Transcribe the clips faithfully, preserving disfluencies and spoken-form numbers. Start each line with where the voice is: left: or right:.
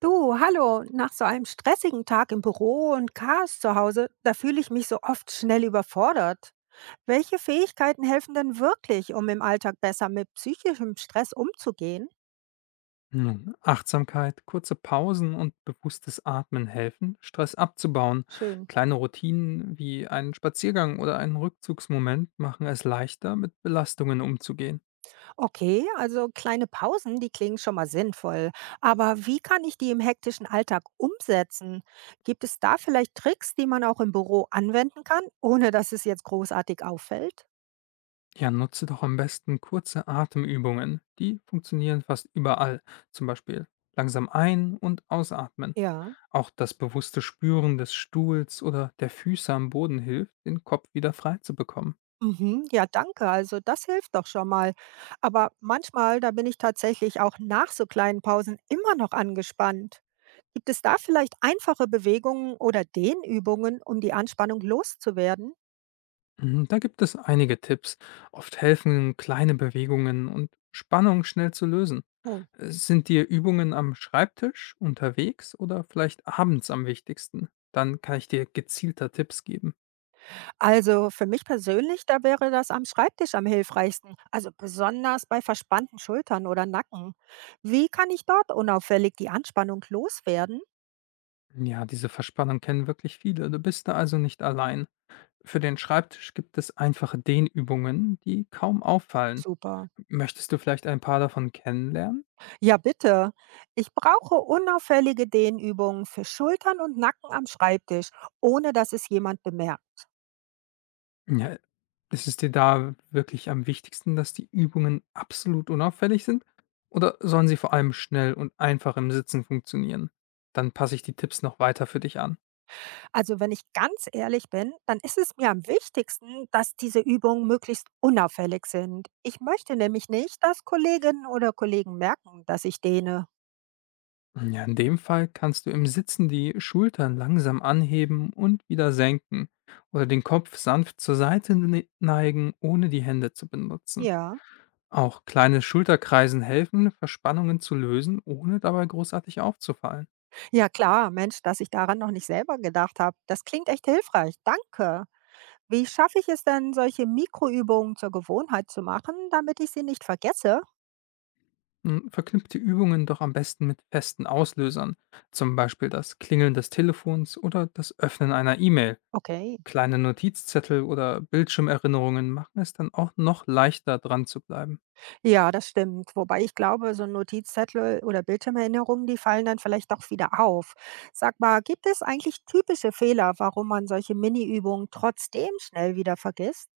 right: Du, hallo, nach so einem stressigen Tag im Büro und Chaos zu Hause, da fühle ich mich so oft schnell überfordert. Welche Fähigkeiten helfen denn wirklich, um im Alltag besser mit psychischem Stress umzugehen?
left: Nun, Achtsamkeit, kurze Pausen und bewusstes Atmen helfen, Stress abzubauen.
right: Schön.
left: Kleine Routinen wie einen Spaziergang oder einen Rückzugsmoment machen es leichter, mit Belastungen umzugehen.
right: Okay, also kleine Pausen, die klingen schon mal sinnvoll. Aber wie kann ich die im hektischen Alltag umsetzen? Gibt es da vielleicht Tricks, die man auch im Büro anwenden kann, ohne dass es jetzt großartig auffällt?
left: Ja, nutze doch am besten kurze Atemübungen. Die funktionieren fast überall. Zum Beispiel langsam ein- und ausatmen.
right: Ja.
left: Auch das bewusste Spüren des Stuhls oder der Füße am Boden hilft, den Kopf wieder frei zu bekommen.
right: Mhm, ja, danke. Also das hilft doch schon mal. Aber manchmal, da bin ich tatsächlich auch nach so kleinen Pausen immer noch angespannt. Gibt es da vielleicht einfache Bewegungen oder Dehnübungen, um die Anspannung loszuwerden?
left: Mhm. Da gibt es einige Tipps. Oft helfen kleine Bewegungen und Spannung schnell zu lösen.
right: Oh,
left: Äh, Sind dir Übungen am Schreibtisch, unterwegs oder vielleicht abends am wichtigsten? Dann kann ich dir gezielter Tipps geben.
right: also für mich persönlich, da wäre das am Schreibtisch am hilfreichsten. Also besonders bei verspannten Schultern oder Nacken. Wie kann ich dort unauffällig die Anspannung loswerden?
left: Ja, diese Verspannung kennen wirklich viele. Du bist da also nicht allein. Für den Schreibtisch gibt es einfache Dehnübungen, die kaum auffallen.
right: Super.
left: Möchtest du vielleicht ein paar davon kennenlernen?
right: Ja, bitte. Ich brauche unauffällige Dehnübungen für Schultern und Nacken am Schreibtisch, ohne dass es jemand bemerkt.
left: Ja, ist es dir da wirklich am wichtigsten, dass die Übungen absolut unauffällig sind? Oder sollen sie vor allem schnell und einfach im Sitzen funktionieren? Dann passe ich die Tipps noch weiter für dich an.
right: Also wenn ich ganz ehrlich bin, dann ist es mir am wichtigsten, dass diese Übungen möglichst unauffällig sind. Ich möchte nämlich nicht, dass Kolleginnen oder Kollegen merken, dass ich dehne.
left: Ja, in dem Fall kannst du im Sitzen die Schultern langsam anheben und wieder senken oder den Kopf sanft zur Seite ne- neigen, ohne die Hände zu benutzen.
right: Ja.
left: Auch kleine Schulterkreisen helfen, Verspannungen zu lösen, ohne dabei großartig aufzufallen.
right: Ja klar, Mensch, dass ich daran noch nicht selber gedacht habe. Das klingt echt hilfreich. Danke. Wie schaffe ich es denn, solche Mikroübungen zur Gewohnheit zu machen, damit ich sie nicht vergesse?
left: Hm, Verknüpft die Übungen doch am besten mit festen Auslösern, zum Beispiel das Klingeln des Telefons oder das Öffnen einer E-Mail.
right: Okay.
left: Kleine Notizzettel oder Bildschirmerinnerungen machen es dann auch noch leichter dran zu bleiben.
right: Ja, das stimmt. Wobei ich glaube, so Notizzettel oder Bildschirmerinnerungen, die fallen dann vielleicht doch wieder auf. Sag mal, gibt es eigentlich typische Fehler, warum man solche Mini-Übungen trotzdem schnell wieder vergisst?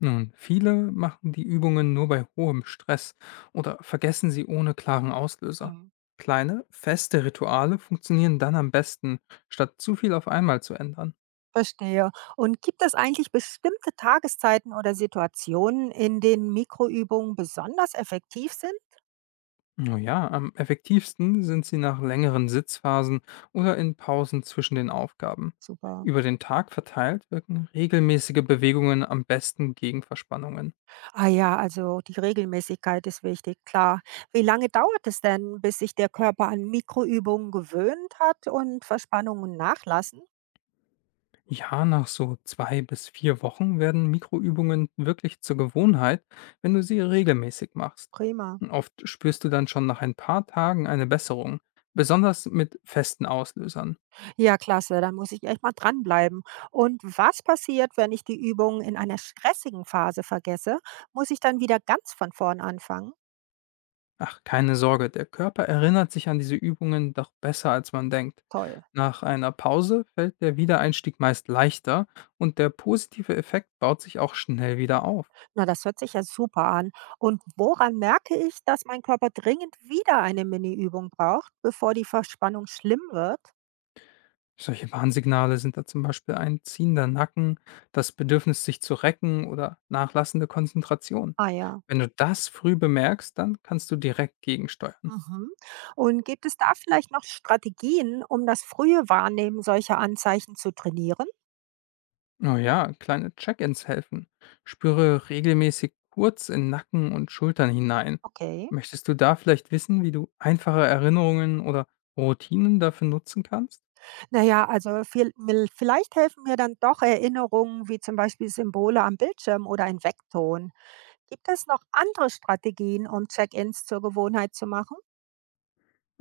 left: Nun, viele machen die Übungen nur bei hohem Stress oder vergessen sie ohne klaren Auslöser.
right: Mhm.
left: Kleine, feste Rituale funktionieren dann am besten, statt zu viel auf einmal zu ändern.
right: Verstehe. Und gibt es eigentlich bestimmte Tageszeiten oder Situationen, in denen Mikroübungen besonders effektiv sind?
left: Naja, am effektivsten sind sie nach längeren Sitzphasen oder in Pausen zwischen den Aufgaben.
right: Super.
left: Über den Tag verteilt wirken regelmäßige Bewegungen am besten gegen Verspannungen.
right: Ah ja, also die Regelmäßigkeit ist wichtig, klar. Wie lange dauert es denn, bis sich der Körper an Mikroübungen gewöhnt hat und Verspannungen nachlassen?
left: Ja, nach so zwei bis vier Wochen werden Mikroübungen wirklich zur Gewohnheit, wenn du sie regelmäßig machst.
right: Prima.
left: Oft spürst du dann schon nach ein paar Tagen eine Besserung, besonders mit festen Auslösern.
right: Ja, klasse, dann muss ich echt mal dranbleiben. Und was passiert, wenn ich die Übung in einer stressigen Phase vergesse? Muss ich dann wieder ganz von vorn anfangen?
left: Ach, keine Sorge, der Körper erinnert sich an diese Übungen doch besser, als man denkt.
right: Toll.
left: Nach einer Pause fällt der Wiedereinstieg meist leichter und der positive Effekt baut sich auch schnell wieder auf.
right: Na, das hört sich ja super an. Und woran merke ich, dass mein Körper dringend wieder eine Mini-Übung braucht, bevor die Verspannung schlimm wird?
left: Solche Warnsignale sind da zum Beispiel ein ziehender Nacken, das Bedürfnis, sich zu recken oder nachlassende Konzentration.
right: Ah ja.
left: Wenn du das früh bemerkst, dann kannst du direkt gegensteuern.
right: Mhm. Und gibt es da vielleicht noch Strategien, um das frühe Wahrnehmen solcher Anzeichen zu trainieren?
left: Oh ja, kleine Check-ins helfen. Spüre regelmäßig kurz in Nacken und Schultern hinein.
right: Okay.
left: Möchtest du da vielleicht wissen, wie du einfache Erinnerungen oder Routinen dafür nutzen kannst?
right: Na ja, also viel mil vielleicht helfen mir dann doch Erinnerungen wie zum Beispiel Symbole am Bildschirm oder ein Weckton. Gibt es noch andere Strategien, um Check-ins zur Gewohnheit zu machen?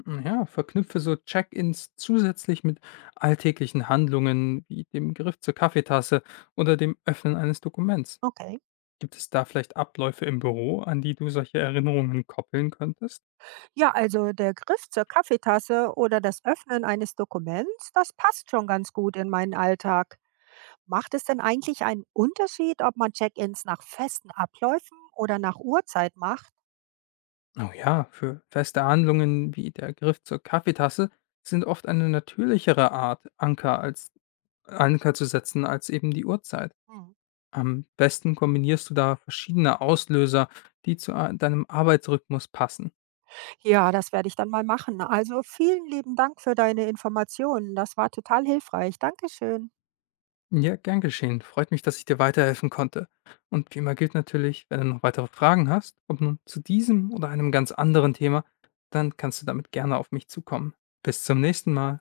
left: Hm, Ja, verknüpfe so Check-ins zusätzlich mit alltäglichen Handlungen wie dem Griff zur Kaffeetasse oder dem Öffnen eines Dokuments.
right: Okay.
left: Gibt es da vielleicht Abläufe im Büro, an die du solche Erinnerungen koppeln könntest?
right: Ja, also der Griff zur Kaffeetasse oder das Öffnen eines Dokuments, das passt schon ganz gut in meinen Alltag. Macht es denn eigentlich einen Unterschied, ob man Check-ins nach festen Abläufen oder nach Uhrzeit macht?
left: Oh ja, für feste Handlungen wie der Griff zur Kaffeetasse sind oft eine natürlichere Art, Anker als Anker zu setzen, als eben die Uhrzeit.
right: Hm.
left: Am besten kombinierst du da verschiedene Auslöser, die zu a- deinem Arbeitsrhythmus passen.
right: Ja, das werde ich dann mal machen. Also vielen lieben Dank für deine Informationen. Das war total hilfreich. Dankeschön.
left: Ja, gern geschehen. Freut mich, dass ich dir weiterhelfen konnte. Und wie immer gilt natürlich, wenn du noch weitere Fragen hast, ob nun zu diesem oder einem ganz anderen Thema, dann kannst du damit gerne auf mich zukommen. Bis zum nächsten Mal.